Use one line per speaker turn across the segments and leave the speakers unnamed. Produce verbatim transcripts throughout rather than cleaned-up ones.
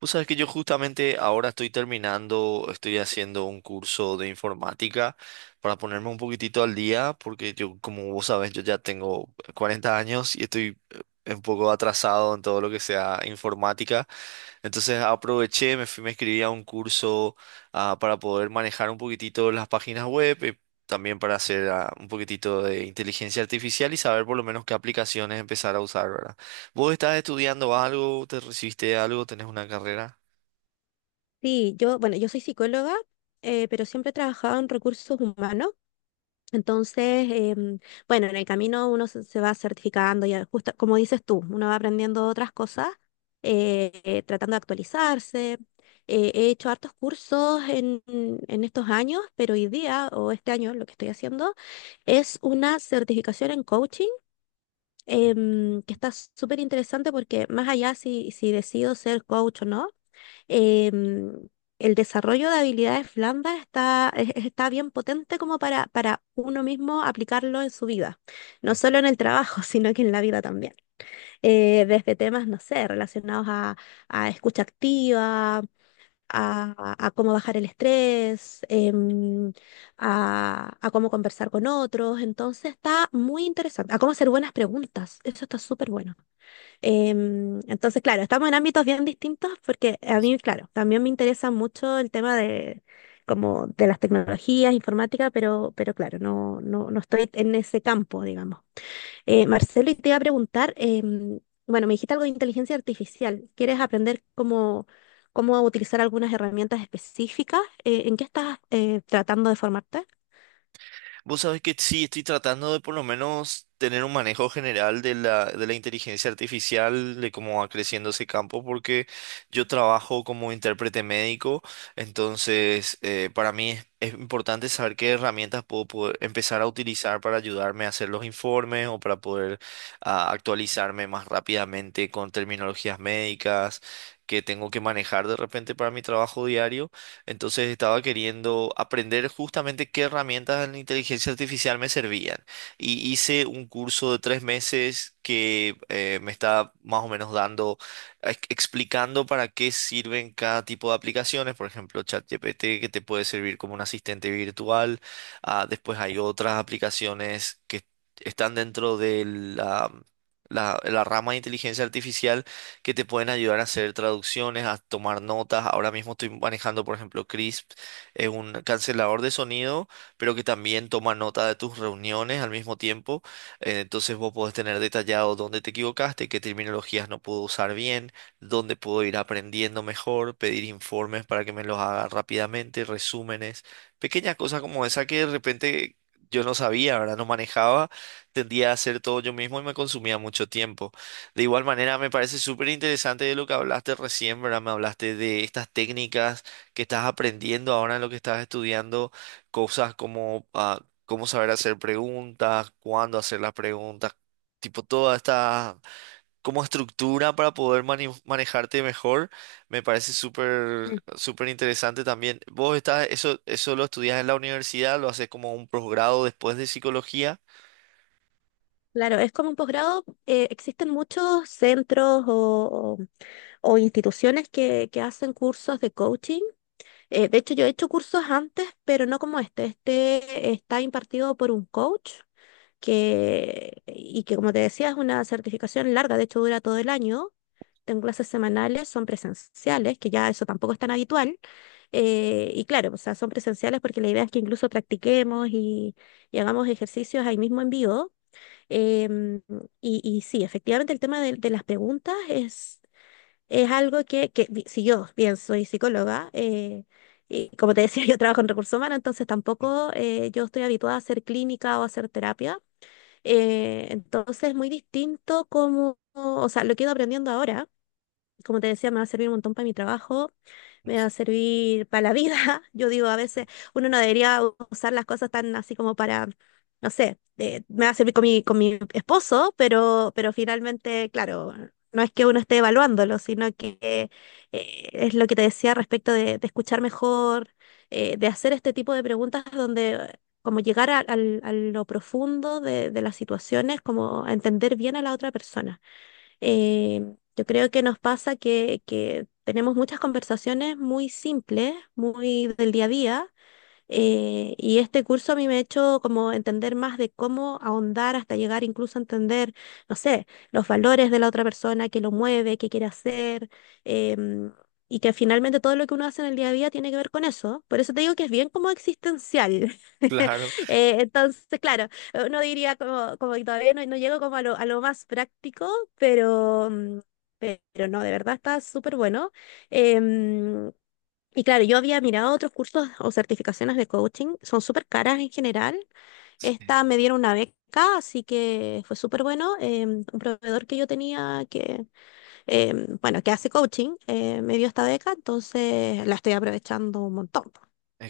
Vos sabés que yo justamente ahora estoy terminando, estoy haciendo un curso de informática para ponerme un poquitito al día, porque yo, como vos sabés, yo ya tengo cuarenta años y estoy eh, un poco atrasado en todo lo que sea informática. Entonces aproveché, me fui, me inscribí a un curso ah, para poder manejar un poquitito las páginas web. Y también para hacer ah, un poquitito de inteligencia artificial y saber por lo menos qué aplicaciones empezar a usar, ¿verdad? ¿Vos estás estudiando algo? ¿Te recibiste de algo? ¿Tenés una carrera?
Sí, yo, bueno, yo soy psicóloga, eh, pero siempre he trabajado en recursos humanos. Entonces, em, bueno, en el camino uno se, se va certificando, y justo como dices tú, uno va aprendiendo otras cosas, eh, eh, tratando de actualizarse. Eh, he hecho hartos cursos en, en estos años, pero hoy día o este año lo que estoy haciendo es una certificación en coaching, em, que está súper interesante porque más allá si, si decido ser coach o no, em, el desarrollo de habilidades blandas está, es- está bien potente como para, para uno mismo aplicarlo en su vida, no
Mm.
solo en el trabajo, sino que en la vida también. Eh, desde temas, no sé, relacionados a, a escucha activa, a, a cómo bajar el estrés, em, a, a cómo conversar con otros. Entonces está muy interesante, a cómo hacer buenas preguntas. Eso está súper bueno. Em, entonces, claro, estamos en ámbitos bien distintos porque a mí, claro, también me interesa mucho el tema de como de las tecnologías, informática, pero, pero claro, no, no, no estoy en ese campo, digamos. Eh, Marcelo, y te iba a preguntar, em, bueno, me dijiste algo de inteligencia artificial. ¿Quieres aprender cómo, cómo utilizar algunas herramientas específicas? Eh, ¿en qué estás eh, tratando de formarte?
Vos sabés que sí, estoy tratando de por lo menos tener un manejo general de la, de la inteligencia artificial, de cómo va creciendo ese campo, porque yo trabajo como intérprete médico, entonces eh, para mí es, es importante saber qué herramientas puedo poder empezar a utilizar para ayudarme a hacer los informes o para poder ah, actualizarme más rápidamente con terminologías médicas que tengo que manejar de repente para mi trabajo diario. Entonces estaba queriendo aprender justamente qué herramientas de la inteligencia artificial me servían. Y hice un curso de tres meses que eh, me está más o menos dando, ex- explicando para qué sirven cada tipo de aplicaciones. Por ejemplo, ChatGPT, que te puede servir como un asistente virtual. Ah, después hay otras aplicaciones que están dentro de la la- la rama de inteligencia artificial que te pueden ayudar a hacer traducciones, a tomar notas. Ahora mismo estoy manejando, por ejemplo, Crisp, es un cancelador de sonido, pero que también toma nota de tus reuniones al mismo tiempo. Eh, entonces vos podés tener detallado dónde te equivocaste, qué terminologías no puedo usar bien, dónde puedo ir aprendiendo mejor, pedir informes para que me los haga rápidamente, resúmenes, pequeñas cosas como esa que de repente... Yo no sabía, ¿verdad? No manejaba, tendía a hacer todo yo mismo y me consumía mucho tiempo. De igual manera, me parece súper interesante de lo que hablaste recién, ¿verdad? Me hablaste de estas técnicas que estás aprendiendo ahora en lo que estás estudiando, cosas como ah, cómo saber hacer preguntas, cuándo hacer las preguntas, tipo toda esta como estructura para poder mani- manejarte mejor. Me parece súper,
Sí.
súper interesante también. Vos estás, eso, eso lo estudias en la universidad, lo haces como un posgrado después de psicología.
Claro, es como un posgrado. eh, existen muchos centros o, o instituciones que, que hacen cursos de coaching. Eh, de hecho, yo he hecho cursos antes, pero no como este. Este está impartido por un coach que, y que, como te decía, es una certificación larga, de hecho dura todo el año. Tengo clases semanales, son presenciales, que ya eso tampoco es tan habitual. Eh, y claro, o sea, son presenciales porque la idea es que incluso practiquemos y, y hagamos ejercicios ahí mismo en vivo. Em, y, y sí, efectivamente el tema de, de las preguntas es, es algo que, que vi- si yo bien soy psicóloga, eh, y como te decía, yo trabajo en recursos humanos, entonces tampoco eh, yo estoy habituada a hacer clínica o a hacer terapia. Eh, entonces es muy distinto como, o sea, lo que he ido aprendiendo ahora como te decía, me va a servir un montón para mi trabajo, me va a servir para la vida. Yo digo, a veces uno no debería usar las cosas tan así como para, no sé, eh, me va a servir con mi, con mi esposo, pero, pero finalmente, claro, no es que uno esté evaluándolo, sino que eh, es lo que te decía respecto de, de escuchar mejor, eh, de hacer este tipo de preguntas donde como llegar a, al- a lo profundo de, de las situaciones, como a entender bien a la otra persona. Eh, yo creo que nos pasa que, que tenemos muchas conversaciones muy simples, muy del día a día, eh, y este curso a mí me ha hecho como entender más de cómo ahondar hasta llegar incluso a entender, no sé, los valores de la otra persona, qué lo mueve, qué quiere hacer, em, y que finalmente todo lo que uno hace en el día a día tiene que ver con eso. Por eso te digo que es bien como existencial.
Claro.
Eh, entonces, claro, uno diría como, como que todavía no, no llego como a lo, a lo más práctico, pero mm, pero no, de verdad está súper bueno. Em, y claro, yo había mirado otros cursos o certificaciones de coaching, son súper caras en general.
Sí.
Esta me dieron una beca, así que fue súper bueno. Em, un proveedor que yo tenía que, em, bueno, que hace coaching, eh, me dio esta beca, entonces la estoy aprovechando un montón. Po.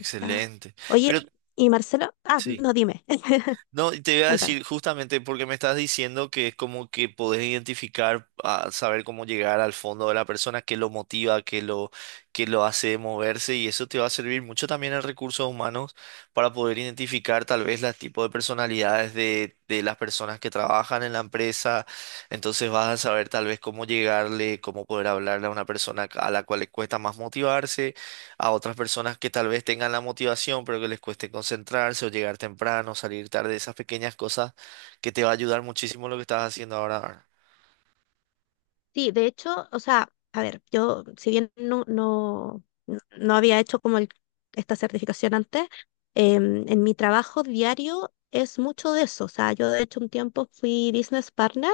O sea,
Pero
oye, y Marcelo, ah,
sí.
no, dime,
No, y te iba a
cuéntame.
decir justamente porque me estás diciendo que es como que podés identificar, ah, saber cómo llegar al fondo de la persona, qué lo motiva, qué lo, qué lo hace moverse y eso te va a servir mucho también en recursos humanos para poder identificar tal vez los tipos de personalidades de, de las personas que trabajan en la empresa. Entonces vas a saber tal vez cómo llegarle, cómo poder hablarle a una persona a la cual le cuesta más motivarse a otras personas que tal vez tengan la motivación, pero que les cueste concentrarse o llegar temprano, salir tarde, esas pequeñas cosas que te va a ayudar muchísimo lo que estás haciendo ahora. ahora.
Sí, de hecho, o sea, a ver, yo, si bien no, no, no no había hecho como el- esta certificación antes, em, en mi trabajo diario es mucho de eso. O sea, yo de hecho un tiempo fui business partner,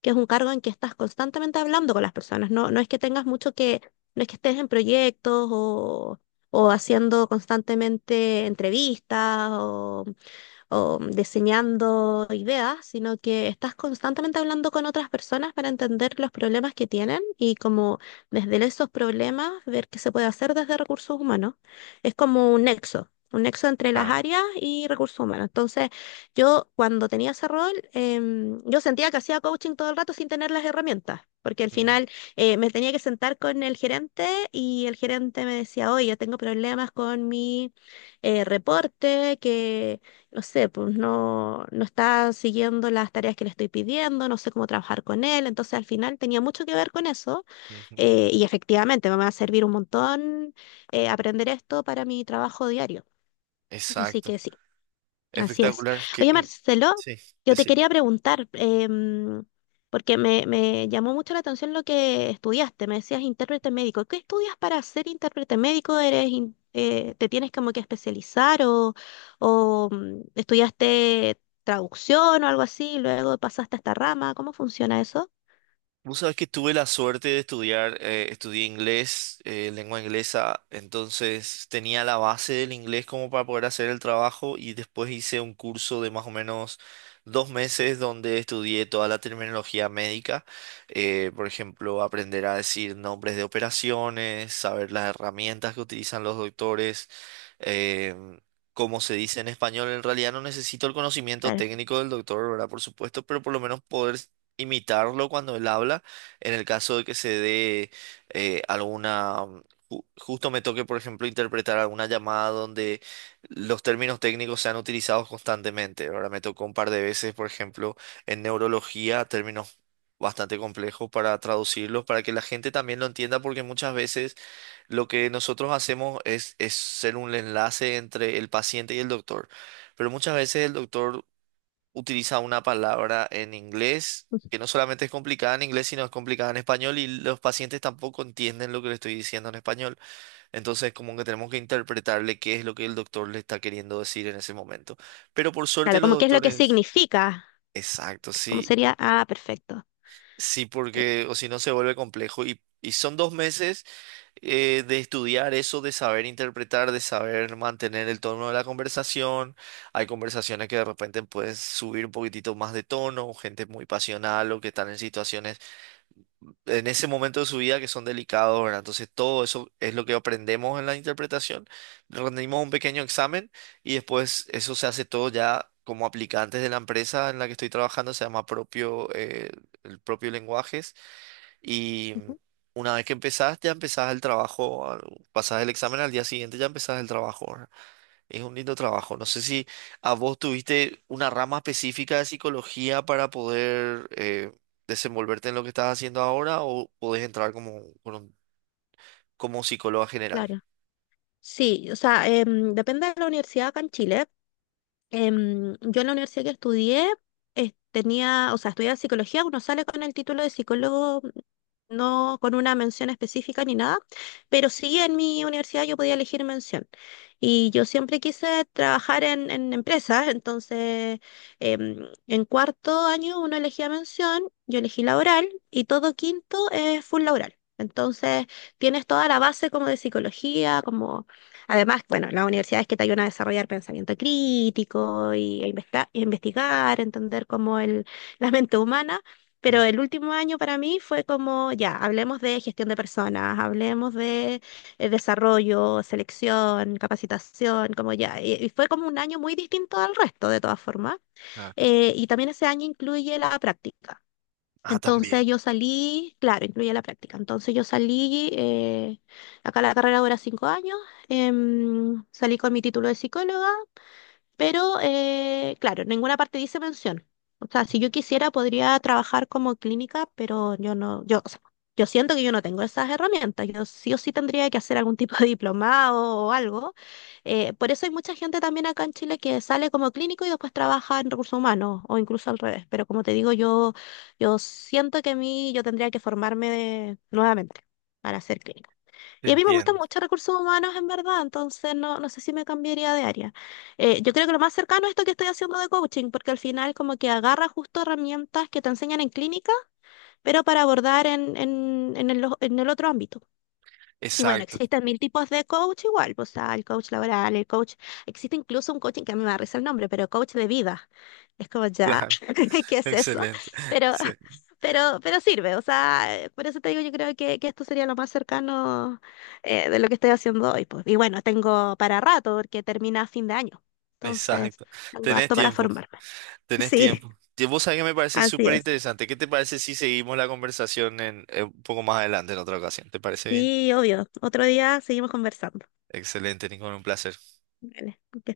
que es un cargo en que estás constantemente hablando con las personas. No, no es que tengas mucho que, no es que estés en proyectos o, o haciendo constantemente entrevistas o mm, diseñando ideas, sino que estás constantemente hablando con otras personas para entender los problemas que tienen y como desde esos problemas ver qué se puede hacer desde recursos humanos. Es como un nexo. Un nexo entre las
Claro.
áreas y recursos humanos. Entonces, yo cuando tenía ese rol, em, yo sentía que hacía coaching todo el rato sin tener las herramientas, porque al
Ujú,
final eh, me tenía que sentar con el gerente y el gerente me decía, oye, tengo problemas con mi eh, reporte, que no sé, pues no, no está siguiendo las tareas que le estoy pidiendo, no sé cómo trabajar con él. Entonces al final tenía mucho que ver con eso
ujú.
eh, y efectivamente me va a servir un montón eh, aprender esto para mi trabajo diario. Así
Exacto.
que sí, así es.
Espectacular.
Oye,
Que,
Marcelo,
sí,
yo te
decime.
quería preguntar, em, porque me, me llamó mucho la atención lo que estudiaste. Me decías intérprete médico. ¿Qué estudias para ser intérprete médico? ¿Eres in- eh, te tienes como que especializar o, o, mm, estudiaste traducción o algo así? Y luego pasaste a esta rama. ¿Cómo funciona eso?
Vos sabés que tuve la suerte de estudiar, eh, estudié inglés, eh, lengua inglesa, entonces tenía la base del inglés como para poder hacer el trabajo y después hice un curso de más o menos dos meses donde estudié toda la terminología médica, eh, por ejemplo, aprender a decir nombres de operaciones, saber las herramientas que utilizan los doctores, em, como se dice en español, en realidad no necesito el conocimiento
Claro,
técnico del doctor, ¿verdad? Por supuesto, pero por lo menos poder imitarlo cuando él habla, en el caso de que se dé eh, alguna, um, ju- justo me toque, por ejemplo, interpretar alguna llamada donde los términos técnicos sean utilizados constantemente. Ahora me tocó un par de veces, por ejemplo, en neurología, términos bastante complejos para traducirlos, para que la gente también lo entienda, porque muchas veces lo que nosotros hacemos es, es ser un enlace entre el paciente y el doctor. Pero muchas veces el doctor utiliza una palabra en inglés que no solamente es complicada en inglés, sino es complicada en español y los pacientes tampoco entienden lo que le estoy diciendo en español. Entonces, como que tenemos que interpretarle qué es lo que el doctor le está queriendo decir en ese momento. Pero por suerte
claro,
los
como qué es lo que
doctores...
significa.
Exacto,
¿Cómo
sí.
sería? Ah, perfecto.
Sí,
Te-
porque o si no se vuelve complejo. Y, y son dos meses eh, de estudiar eso, de saber interpretar, de saber mantener el tono de la conversación. Hay conversaciones que de repente puedes subir un poquitito más de tono, gente muy pasional o que están en situaciones en ese momento de su vida que son delicados, ¿verdad? Entonces todo eso es lo que aprendemos en la interpretación. Rendimos un pequeño examen y después eso se hace todo ya. Como aplicantes de la empresa en la que estoy trabajando, se llama propio, eh, el propio lenguaje y
ujú.
una vez que empezás, ya empezás el trabajo, al- pasás el examen al día siguiente, ya empezás el trabajo. ¿Verdad? Es un lindo trabajo. No sé si a vos tuviste una rama específica de psicología para poder eh, desenvolverte en lo que estás haciendo ahora o podés entrar como, con un- como psicóloga general.
Claro. Sí, o sea, em, depende de la universidad acá en Chile, em, yo en la universidad que estudié, eh, tenía, o sea, estudiaba psicología, uno sale con el título de psicólogo, no con una mención específica ni nada, pero sí en mi universidad yo podía elegir mención. Y yo siempre quise trabajar en, en empresas, entonces em, en cuarto año uno elegía mención, yo elegí laboral y todo quinto es full laboral. Entonces tienes toda la base como de psicología, como además, bueno, las universidades que te ayudan a desarrollar pensamiento crítico y a investa- y a investigar, entender cómo el, la mente humana,
Mm.
pero el último año para mí fue como, ya, hablemos de gestión de personas, hablemos de eh, desarrollo, selección, capacitación, como ya, y, y fue como un año muy distinto al resto de todas formas.
Ah,
Eh, y también ese año incluye la práctica.
ah, también,
Entonces yo salí, claro, incluye la práctica. Entonces yo salí, eh, acá la carrera dura cinco años, em, salí con mi título de psicóloga pero, eh, claro, en ninguna parte dice mención. O sea, si yo quisiera, podría trabajar como clínica, pero yo no, yo, o sea, yo siento que yo no tengo esas herramientas. Yo sí o sí tendría que hacer algún tipo de diplomado o algo. Eh, por eso hay mucha gente también acá en Chile que sale como clínico y después trabaja en recursos humanos o incluso al revés. Pero como te digo, yo, yo siento que a mí yo tendría que formarme de- nuevamente para ser clínico.
te
Y a mí me gustan
entiendo.
mucho recursos humanos, en verdad, entonces no, no sé si me cambiaría de área. Eh, yo creo que lo más cercano es esto que estoy haciendo de coaching, porque al final como que agarra justo herramientas que te enseñan en clínica, pero para abordar en, en, en el, en el otro ámbito. Y bueno,
Exacto,
existen mil tipos de coach igual, pues está el coach laboral, el coach, existe incluso un coaching que a mí me da risa el nombre, pero coach de vida. Es como ya,
claro,
¿qué es eso?
excelente.
Pero,
Sí,
pero, pero sirve, o sea, eh, por eso te digo, yo creo que, que esto sería lo más cercano eh, de lo que estoy haciendo hoy, pues. Y bueno, tengo para rato porque termina a fin de año, entonces
exacto.
tengo
Tenés
harto para
tiempo.
formarme.
Tenés
Sí,
tiempo. Y vos sabés que me parece
así
súper
es.
interesante. ¿Qué te parece si seguimos la conversación en, eh, un poco más adelante en otra ocasión? ¿Te parece bien?
Sí, obvio. Otro día seguimos conversando.
Excelente, Nico, un placer.
Vale, que